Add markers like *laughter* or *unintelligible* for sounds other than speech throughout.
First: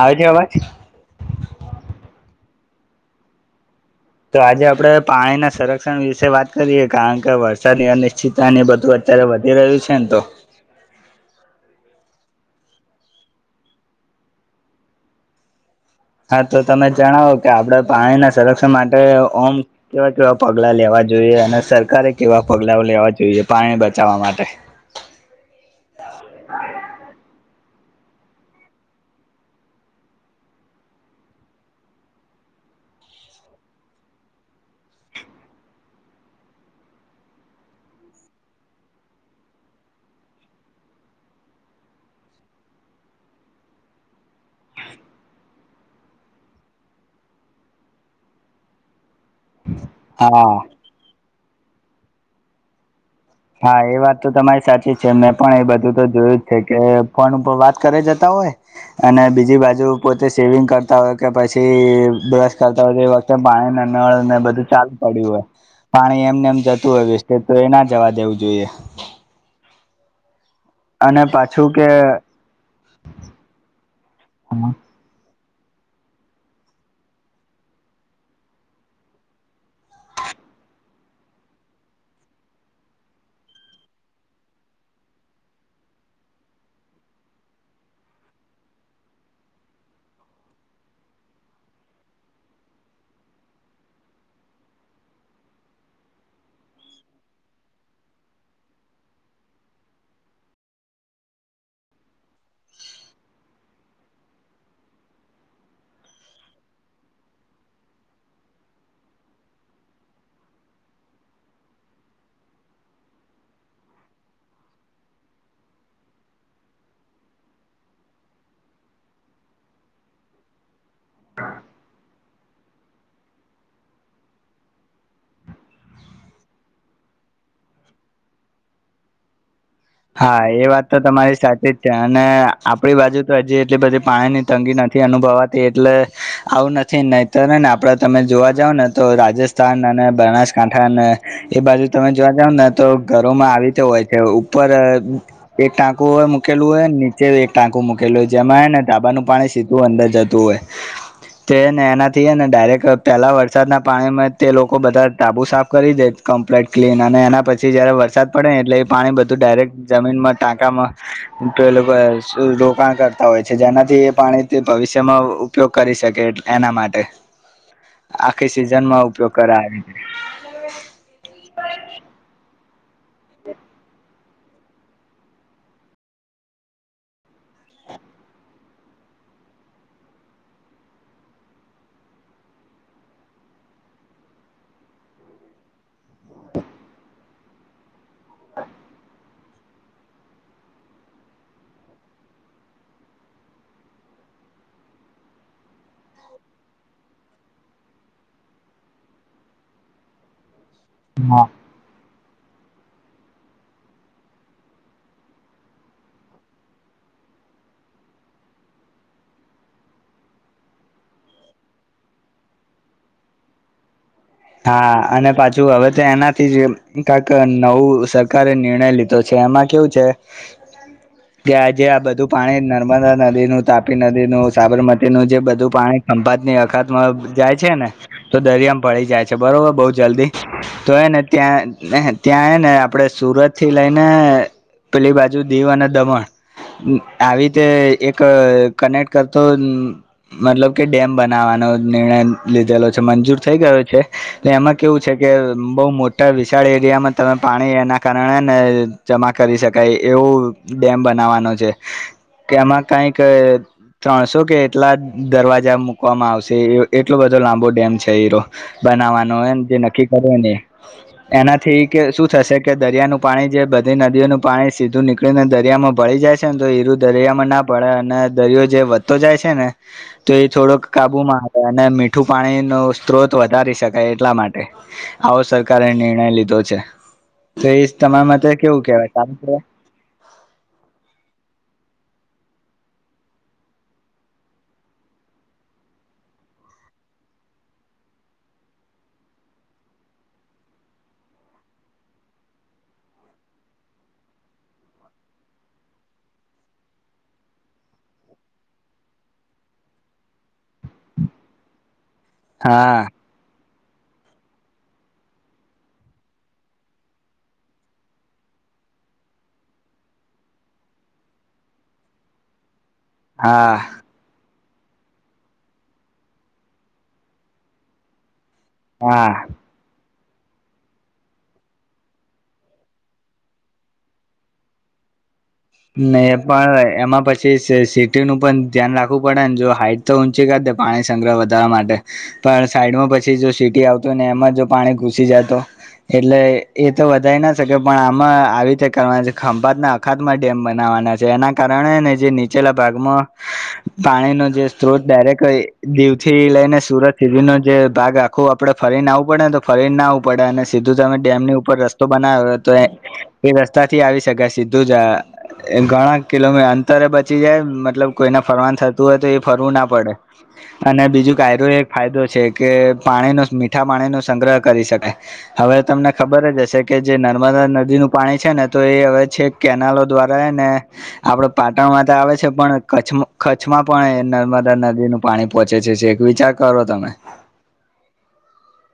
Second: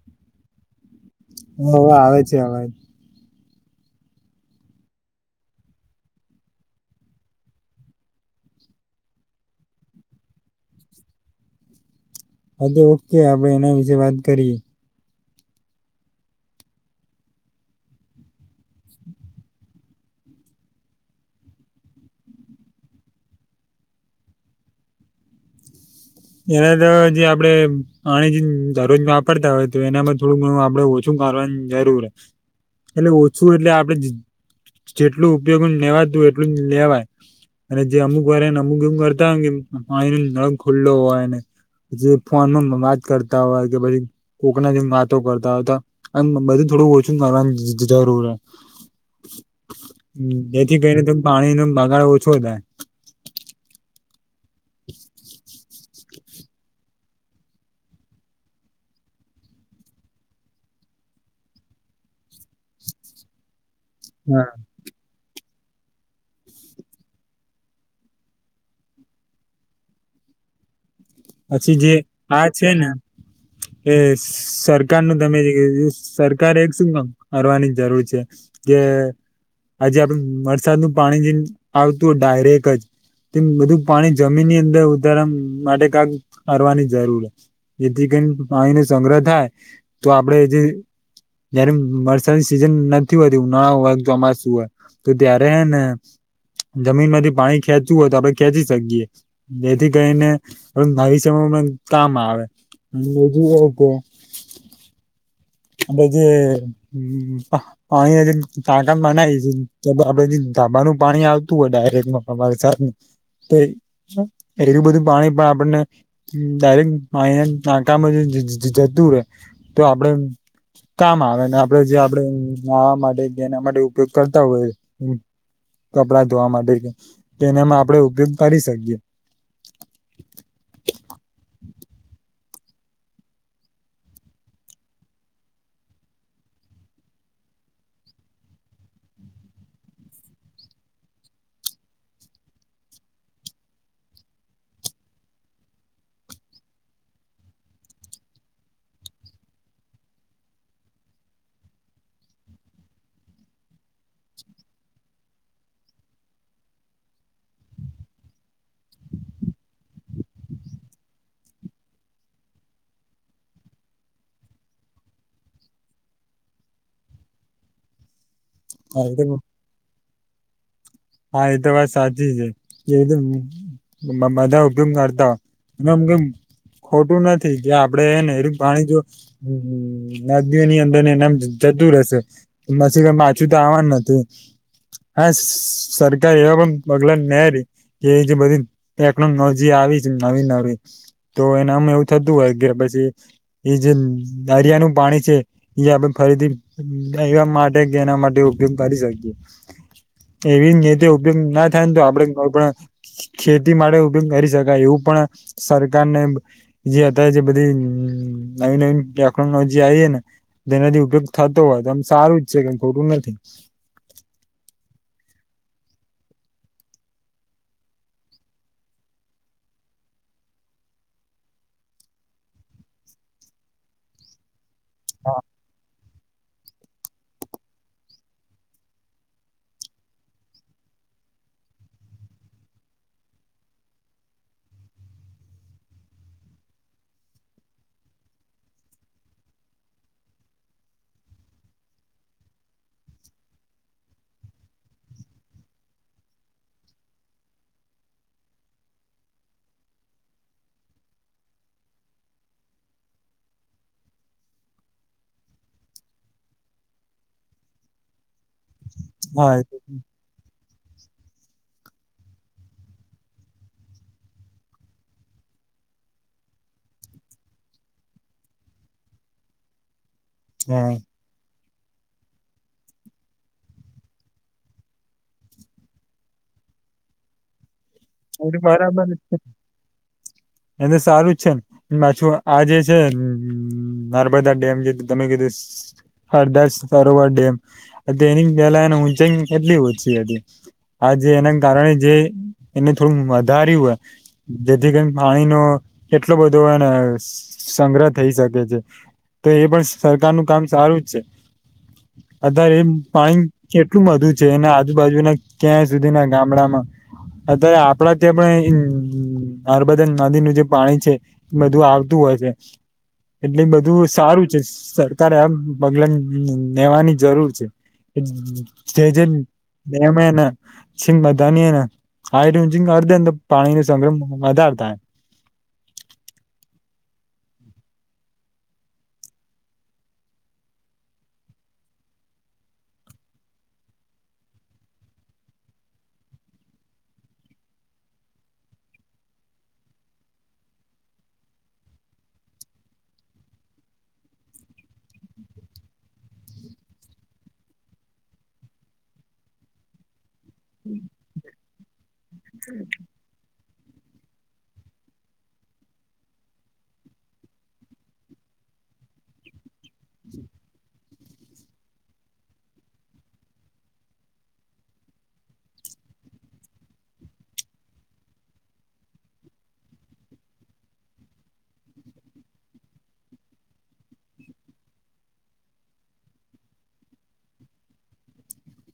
આવે છે અવાજ? હોવે આવે છે આવાજ. તો આજે આપડે પાણીના સંરક્ષણ વિશે વાત કરીએ કારણ કે વરસાદ અનિશ્ચિત એ બધું અત્યારે વધી રહ્યું છે ને તો આજે ઓકે આપડે એના વિશેે વાત કરીએ. હા તો તમે જણાવો કે આપડે પાણીના સંરક્ષણ માટે ઓમ કેવા કેવા પગલા લેવા જોઈએ અને સરકારે કેવા પગલા લેવા જોઈએ પાણી બચાવવા માટે? એના તો જે આપડે પાણી જે દરરોજ વાપરતા હોય તો એનામાં થોડુંક ઘણું આપણે ઓછું કરવાની જરૂર એટલે ઓછું એટલે આપડે જેટલું ઉપયોગ લેવાતું એટલું લેવાય અને જે અમુક વારને અમુક એમ કરતા હોય કે એનો નળ ખુલ્લો હોય. જે ફોનમાં વાત કરતા હોય કે પછી કોકના જોડે વાતો કરતા હોતા આ બધું થોડું ઓછું કરવાની જરૂર *inaudible* જેથી કરીને તો પાણીનો બગાડ ઓછો થાય. હા એ વાત તો તમારી સાચી છે મેં પણ એ બધું તો જોયું જ છે કે ફોન ઉપર વાત કરી જતા હોય અને બીજી બાજુ પોતે શેવિંગ કરતા હોય કે પછી બ્રશ કરતા હોય તો એ વખતે પાણી નળ ને હા, બધું ચાલુ પડ્યું હોય પાણી એમ ને એમ જતું હોય વેસ્ટ તો એના જવા દેવું જોઈએ. અને પાછું પછી કે જે આ છે ને એ સરકારનું તમે જે સરકાર એક શું કરવાની જરૂર છે? જે આજે આપડ વરસાદ નું પાણી જે આવતું ડાયરેક જ તેમ બધું પાણી જમીનની અંદર ઉતારવા માટે કાક કરવાની જરૂર એથી કઈ પાણી નો સંગ્રહ થાય તો આપડે જે જયારે વરસાદની સિઝન નથી હોતી ઉનાળા હોય, ચોમાસું હોય. તો ત્યારે હે ને જમીન માંથી પાણી ખેંચવું હોય તો આપણે ખેંચી શકીએ જેથી કરીને ભવિષ્યમાં *inaudible* કામ આવે *inaudible* *inaudible* જે પાણી *unintelligible* ટાકા બનાયીસ આપડે જે ધાબાનું પાણી આવતું હોય ડાયરેક્ટ *unintelligible* વરસાદનુ એટલું બધું પાણી પણ આપણને ડાયરેક્ટ પાણીના ટાંકામાં જતું રે તો આપડે કામ આવે ને આપડે જે આપડે નાવા માટે કે એના માટે ઉપયોગ કરતા હોય. કપડા ધોવા માટે કે તો એનામાં આપડે ઉપયોગ કરી શકીએ. હા એ વાત તો તમારી સાચી જ છે અને આપણી બાજુ તો હજી એટલી બધી પાણીની તંગી નથી અનુભવા એટલે આવું નથી નહીતર હે ને આપડા તમે જોવા જાવ ને તો રાજસ્થ થાન અને બનાસકાંઠા અને એ બાજુ તમે જોવા જાવ ને તો ઘરોમાં આવી તો હોય છે. પર એક ટાંકુ મૂકેલું હોય નીચે એક ટાંકુ મૂકેલું હોય જેમાં ને ધાબાનું પાણી સીધું તો અંદર જતું હોય. તે ને એનાથી ને ડાયરેક્ટ પહેલાં વરસાદના પાણીમાં તે લોકો બધા ધાબુ સાફ કરી દે. કમ્પ્લીટ ક્લીન અને એના પછી જયારે વરસાદ પડે ને એટલે એ પાણી બધું ડાયરેક્ટ જમીનમાં ટાંકામાં તો એ લોકો રોકાણ કરતા હોય છે જેનાથી એ પાણી ભવિષ્યમાં ઉપયોગ કરી શકે એટલે એના માટે આખી સિઝનમાં ઉપયોગ કરાવે હા એ તો વાત સાચી છે એ *unintelligible* ખોટું નથી જે આપડે છે ને પાણી જો હમ નદીઓ ની અંદર ને એમનામ જતું રહેશે *unintelligible* માછું તો આવવાનું નતુ *unintelligible* *unintelligible* એ જે બધી ટેકનોલોજી આવી છે નવી નવી તો એનામાં એવું થતું હોય કે પછી એ જે દરિયાનું પાણી છે એ આપડે ફરીથી એવા માટે કે એના માટે ઉપયોગ કરી શકીએ એવી રીતે ઉપયોગ ના થાય ને તો આપડે કોઈ પણ ખેતી માટે ઉપયોગ કરી શકાય એવું પણ સરકાર ને જે અત જે બધી નવી નવી ટેકનોલોજી આવી ને તેનાથી ઉપયોગ થતો હોય તો આમ સારું જ છે કે ખોટું નથી હા અને પાછું હવે તો એનાથી જ કંઈક નવું સરકારે નિર્ણય લીધ તો છે એમાં કેવું છે તો આ બધું પાણી નર્મદા નદી નું તાપી નદી નું સાબરમતી નું જે બધું પાણી ખંભાત ની અખાતમાં જાય છે ને તો દરિયામાં ભળી જાય છે કે બરોબર બઉ જલ્દી તો એને ત્યાં ત્યાં એ ને આપણે સુરત થી લઈને પેલી બાજુ દીવ અને દમણ આવી રીતે એક કનેક્ટ કરતો મતલબ કે ડેમ બનાવવાનો નિર્ણય લીધેલો છે મંજૂર થઈ ગયો છે એમાં કેવું છે કે બઉુ મોટા વિશાળ એરિયામાં તમે પાણી એના કારણે ને જમા કરી શકાય એવું ડેમ બનાવાનો છે કે એમાં કઈક ત્રણસો કે એટલા દરવાજા મકવામાં આવશે એટલો બધો લાંબો ડેમ છે બનાવવાનું હા હોયને જે નક્કી કરે ને એનાથી કે શું થશે કે દરિયાનું પાણી જે બધી નદીઓનું પાણી સીધું નીકળી એને દરિયામાં ભળી જાય છે ને તો હીરું દરિયામાં ના પડે અને દરિયો જે વધતો જાય છે ને તો એ થોડોક કાબુમાં આવે અને મીઠું પાણી નો સ્ત્રોત વધે ભરી શકાય એટલા માટે આવો સરકારે નિર્ણય લીધો છે તો એ તમારા માટે એ કેવું બરાબર જ કેવાય છે કારણ એને સારું જ છે ને પાછું આ જે છે નર્મદા ડેમ જેું તમે કીધું સરદાર સરોવર ડેમ એની પહેલાની ઊંચાઈ એટલી ઓછી હતી આ જે એના કારણે જે એને થોડું વધાર્યું હોય જેથી કરી પાણીનો કેટલો બધો એને સંગ્રહ થઈ શકે છે તો એ પણ સરકારનું કામ સારું જ છે અત્યારે એ હા પાણી કેટલું બધું છે એના આજુબાજુના ક્યાં સુધીના ગામડામાં અત્યારે આપડા ત્યાં પણ નમૅદા નદીનું જે પાણી છે બધું આવતું હોય છે એટલે હા બધું સારું છે સરકારે આ પગલા લેવાની જરૂર છે હા *unintelligible* *unintelligible* પાણી નું સંગ્રમ વધારતાાય નહી એ પણ એમાં પછી સિટી નું પણ ધ્યાન રાખવું પડે ને જો હાઈટ તો ઊંચી કરી દે પાણી સંગ્રહ વધારવા માટે પણ સાઈડમાં પછી જો સિટી આવતુ હોય ને એમાં જો પાણી ઘુસી જાય તો એટલે એ તો વધારે ના શકે પણ આમાં આવી રીતે કરવા છે ખંભાત ના અખાત માટે ડેમ બનાવવાના છે એના કારણે ને જે નીચેલા ભાગમાં પાણીનો જે સ્ત્રોત ડરેક્ટ દીવ થી લઈને સુરત સુધી નો જે ભાગ આખું આપડે ફરીને આવું પડે ને તો ફરીને ના આવવું પડે અને સીધું તમે ડેમની ઉપર રસ્તો બનાવ્યો તો એ રસ્તા થી આવી શકાય સીધું જ એ ઘણા કિલોમી અંતરે બચી જાય મતલબ કોઈને ફરવાન થતું હોય તો એ ફરવું ના પડે અને બીજું કાયરો એક ફાયદો છે કે પાણી ન મીઠા પાણી ન સંગ્રહ કરી શકેાય હવે તમને ખબર જ હશે કે જે નર્મદા નદીનું પાણી છે ને તો એ હવે છે કેનાલો દ્વારા ને આપડ પાટણમાં તો આવે છે પણ કચ્છ કચ્છમાં પણ નર્મદા નદીનું પાણી પોહોંચે છે છે એક વિચાર કરો તમે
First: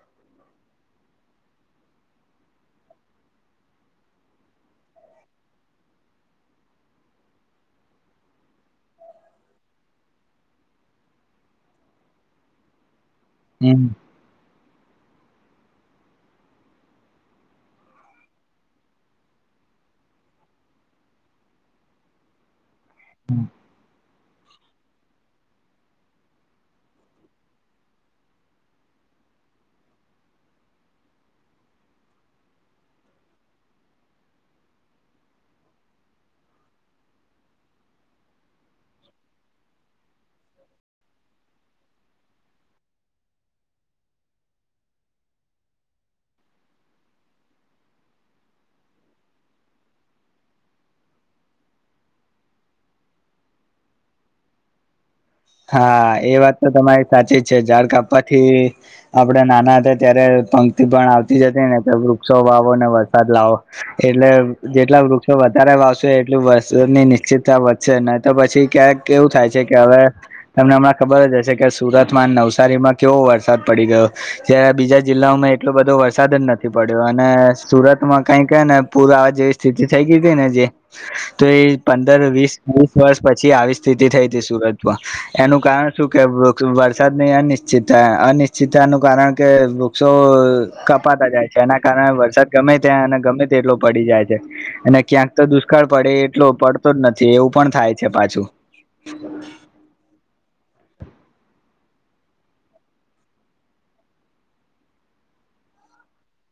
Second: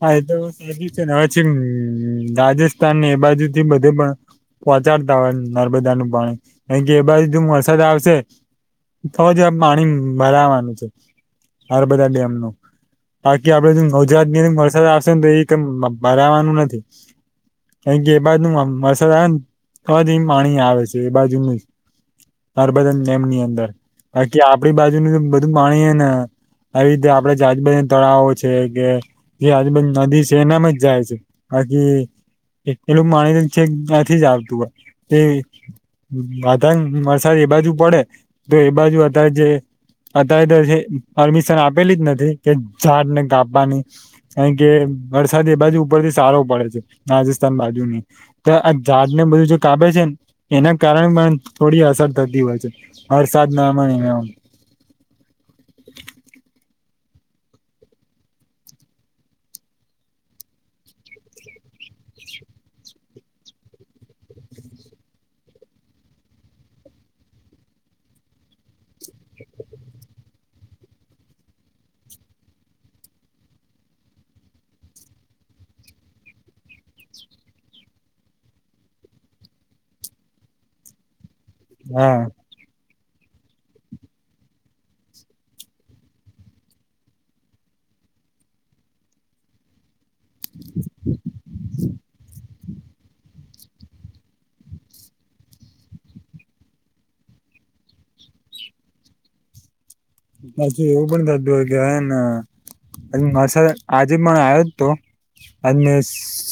હા એ તો સાચું છે ને હવે છે ને રાજસ્થાનને એ બાજુ થી બધે પણ પહોંચાડતા હોય નર્મદા નું પાણી કાર કે એ બાજ વરસાદ આવશે થ જોવા પાણી ભરાવાનું છે હરબધા ડેમનું બાકી હમ આપડે ગવજરાત ની વરસાદ આવશે ને તો એ ભરાવાનું નથી ક કે એ બાજનું મસાલ ને થ એ પાણી આવે છે એ બાજુ ન તારબધા ડેમની અંદર બાકી આપડી બાજુનું બધું પાણી હ ને આવી રીતે આપડે જ આજુબાજા તળાવો છે કે જે આજુ બધી નદી છે એનામાં જ જાય છે બાકી એટલું માની છે ક ત્યાં થી જ આવતું હોયે અધ વરસાદ એ બાજુ પડે તો એ બાજુ અત્યારે જે અત્યારે તો પરમિશન આપેલી જ નથી કે ઝાડને કાપવાની કારણ કે વરસાદ એ બાજુ ઉપરથી સારો પડે છે રાજસ્થાન બાજુની તો આ ઝાડ ને બધું જે કાપે છે ને એના કારણે પણ થોડી અસર થતી હોય છે વરસાદ નામા ની એમ હા એ વાત તો તમારી સાચી જ છે ઝાડ કાપવાથી આપડે નાના હતા ત્યારે પંક્તિ પણ આવતી હતી ને વૃક્ષો વાવો ને વરસાદ લાવો એટલે જેટલા વૃક્ષો વધારે વાવશે એટલ વસ્ની નિશ્ચિતતા નહી તો પછી ક્યાંક એવું થાય છે કે હવે તમને હમણાં ખબર જ હશે કે સુરતમાં નવસારીમાં કેવો વરસાદ પડી ગયો જયારે બીજા જિલ્લાઓમાં એટલો બધો વરસાદ જ નથી પડ્યો અને સુરત માં કઈક ને પૂર આવા જેવી સ્થિતિ થઈ ગય હતી ને જે તો એ હા પંદર વીસ વીસ વર્ષ પછી આવી સ્થિતિ થઈ હતી સુરત માં એનું કારણ શું કે વરસાદની અનિશ્ચિતતા અનિશ્ચિતતા નું કારણ કે વૃક્ષો કપાતા જાય છે એના કારણે વરસાદ ગમે ત્યાં અને ગમે તેટલો પડી જાય છે અને ક્યાંક તો દુષ્કાળ પડે એટલો પડતો જ નથી એવું પણ થાય છે પાછું પછી એવું પણ થતું હોય કે હસા આજે પણ આવ્યો જ તો અને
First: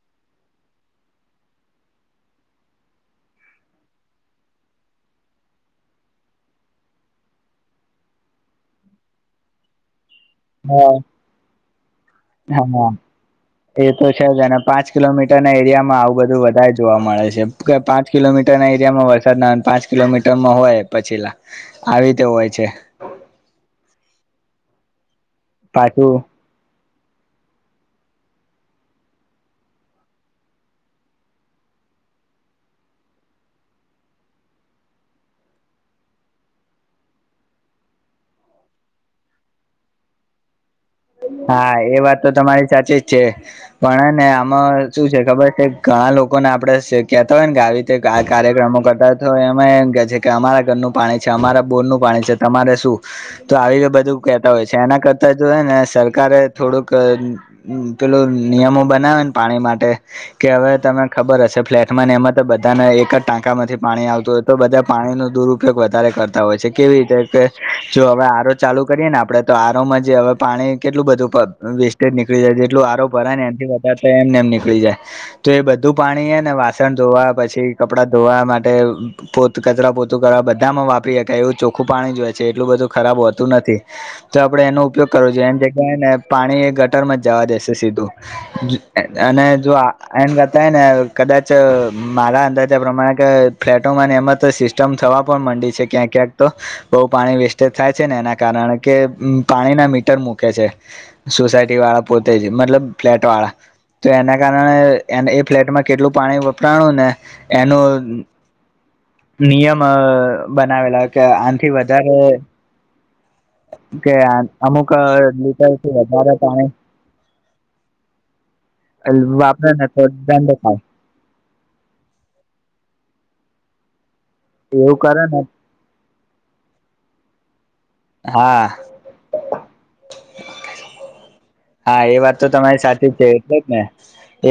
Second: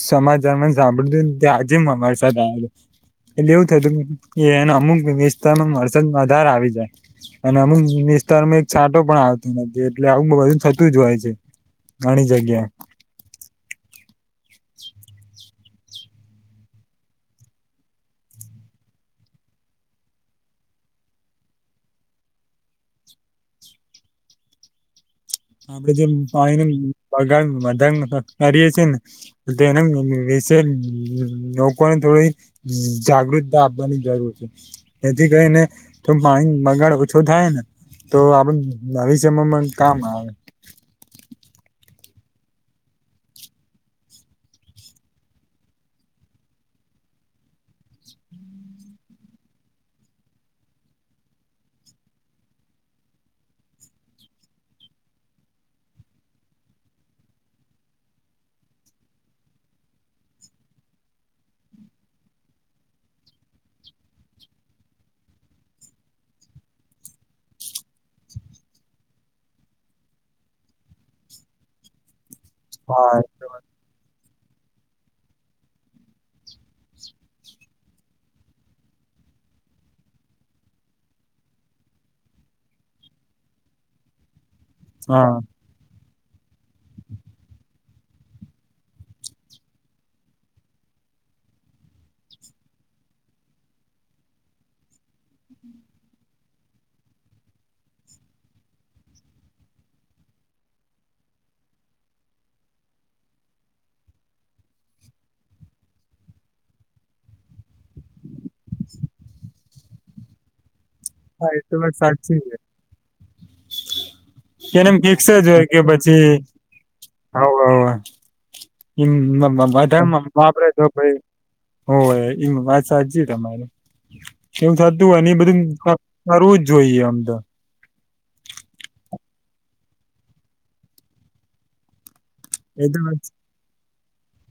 સમાચાર સાંભળ તું ત્યાર થી અમ વરસાદ આવે એટલે એવું થયતું એને અમુક વિસ્તારમાં વરસાદ આધાર આવી જાય અને અમુક વિસ્તાર વિતારમાં એક છાંટો પણ આવતો નથી એટલે આવું બધું થતું હા જ હોય છે ઘણી જગ્યા હા એ તો છે જ અને પાંચ કિલોમીટરના એરિયામાં આવું બધું વધારે જોવા મળે છે કે પાંચ પાંચ કિલોમીટર ના એરિયામાં વરસાદ ના પાંચ કિલોમીટરમાં હોય પછીલા આવી રીતે હોય છે આપડે જે પાછું પાણી ન બગાડ બધા કરીએ છીએ ને તેના વિશે લોકોને થોડી જાગૃતતા આપવાની જરૂર છે એથી કરીઈને તો પાણી નો બગાડ ઓછો થાય ને તો આપણ ભવિષ્ય મા પણ કામ આવે હા એ વાત તો તમારી સાચી જ છે પણ ને આમાં શું છે ખબર છે ઘણા લોકોને આપડે કેતા હોય ને કે આવી કાર્યક્રમો કરતા હોય તો એમે એમ કે છે કે અમારા ઘરનું પાણી છે અમારા બોરનું પાણી છે તમારે શું તો આવી બધું કેતા હોય છે એના કરતા જો ને સર સરકારે થોડુંક પેલું નિયમો બનાવેને પાણી માટે કે હવે તને ખબર હશે ફ્લેટમાં ને એમાં તો બધાને એક જ ટાંકામાંથી પાણી આવતું હોય તો બધા પાણી નો દુરુપયોગ વધારે કરતા હોય છે કેવી રીતે કે જો હવે આ ચાલુ કરીએ ને આપડે તો આરોમ જે હવે પાણી કેટલું બધું વેસ્ટેજ નીકળી જાય જેટલુ આરો હા ભરાય ને એમથી વધારે તો એમને એમ નીકળી જાય તો એ બધું પાણી એ ને વાસણ ધોવા પછી કપડા ધોવા માટે પો કચરા પોતું કરવા બધામાં વાપરી શકાય એવું ચોખ્ખું પાણી જ હોય છે એટલું બધું ખરાબ હોતું નથી. તો આપડે એનો ઉપયોગ કરવો હા જોઈએ એમ જગ્યાએ ને પાણી એ ગટરમાં જ જવા દેશે સીધું અને જો એમ કરતાય ને કદાચ મારા અંદાજા પ્રમાણે કે ફ્લેટોમાંને એમાં તો સિસ્ટમ થવા પણ માંડી છે ક્યાંક ક્યાંક તો બઉ પાણી વેસ્ટેજ થાય છે ને એના કારણે કે પાણીના મીટર મૂક કે છે સોસાયટી વાળા પોતે જ મતલબ ફ્લેટ વાળા તો એના કારણે એન એ ફ્લેટમાં કેટલું પાણી વપરાણું ને એનું *inaudible* નિયમ બનાવેલા કે હા એ આનથી તો વાત વધારે સાચી છે કે અમુક કેમ ફિક્સ જ હોય કે લીટરથી પછી વધારે પાણી ઈમ વાપરે ને તો વધાર દંડ વાપરે થાય તો પહિ હોય એ વાત સાચી તમારે એવુ એવું થતું હોય કરે ને એ બધું કરવું જ જોઈએ આમ તો હા. હા એ વાત તો તમારી એ તો સાચી છે એટલે જ ને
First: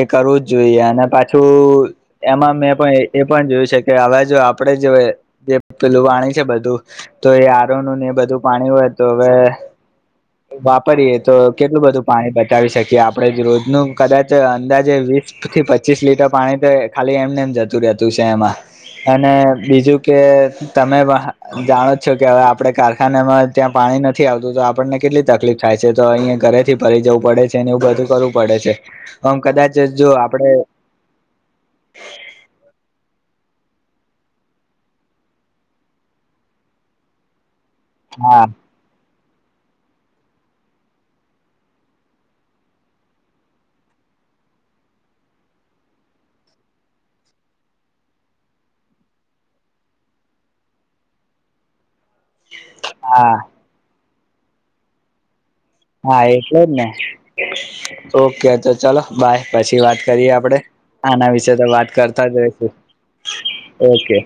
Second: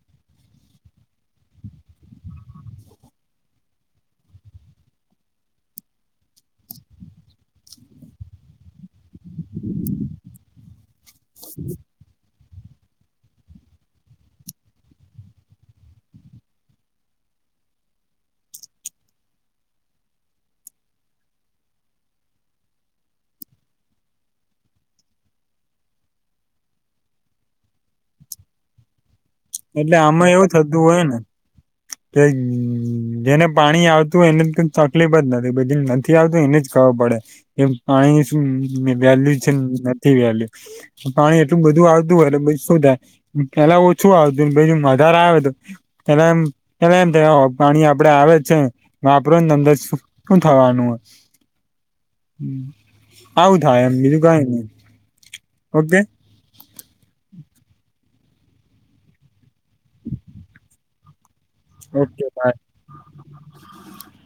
એ કરવું જ જોઈએ અને પાછું એમાં મેં પણ એ પણ એ પણ જોયું છે કે હવે જો આપણેે જે પેલું પાણી છે બધું તો એ આરોનું ને એ બધું પાણી હોય તો હવે વાપરીએે તો કેટલું બધું બતાવી શકીએ આપણે રોજનું કદાચ અંદાજે વીસ થી પચીસ લીટર પાણી તો ખાલી એમને એમ જતું રહેતું છે એમાં અને બીજું કે તમે જાણો પણ જ છો કે હવે આપણેે કારખાનામાં ત્યાં પાણી નથી આવતું તો આપણને કેટલી તકલીફ થાય છે તો અહીંયા ઘરે થી ફરી જવું પડે છે ને એવું બધું કરવું પડે છે આમ કદાચ જો આપડે તું હોય ને કે જેને પાણી આવતું હોય એને તકલીફ જ નથી પડતી નથી આવતું એને જ ખબર પડે એમ પાણીની શું હા વેલ્યુ છે નથી વેલ્યુ પાણી એટલું બધું આવતું હોય તો શું થાય પેલા ઓછું શું આવતું જ વધારે આવે તો પેલા એમ પેલા એમ કે પાણી આપડે આવે છે વાપરો તમને શું થવાનું હે *inaudible* હા આવું થાય એમ બીજું કાય નઈ ઓકે હા એટલે જ ને ઓકે તો ચલો બાય પછી વાત કરીએ આપણે આના વિશે તો વાત ઓકે કરતા જ બાય રહિશું ઓકે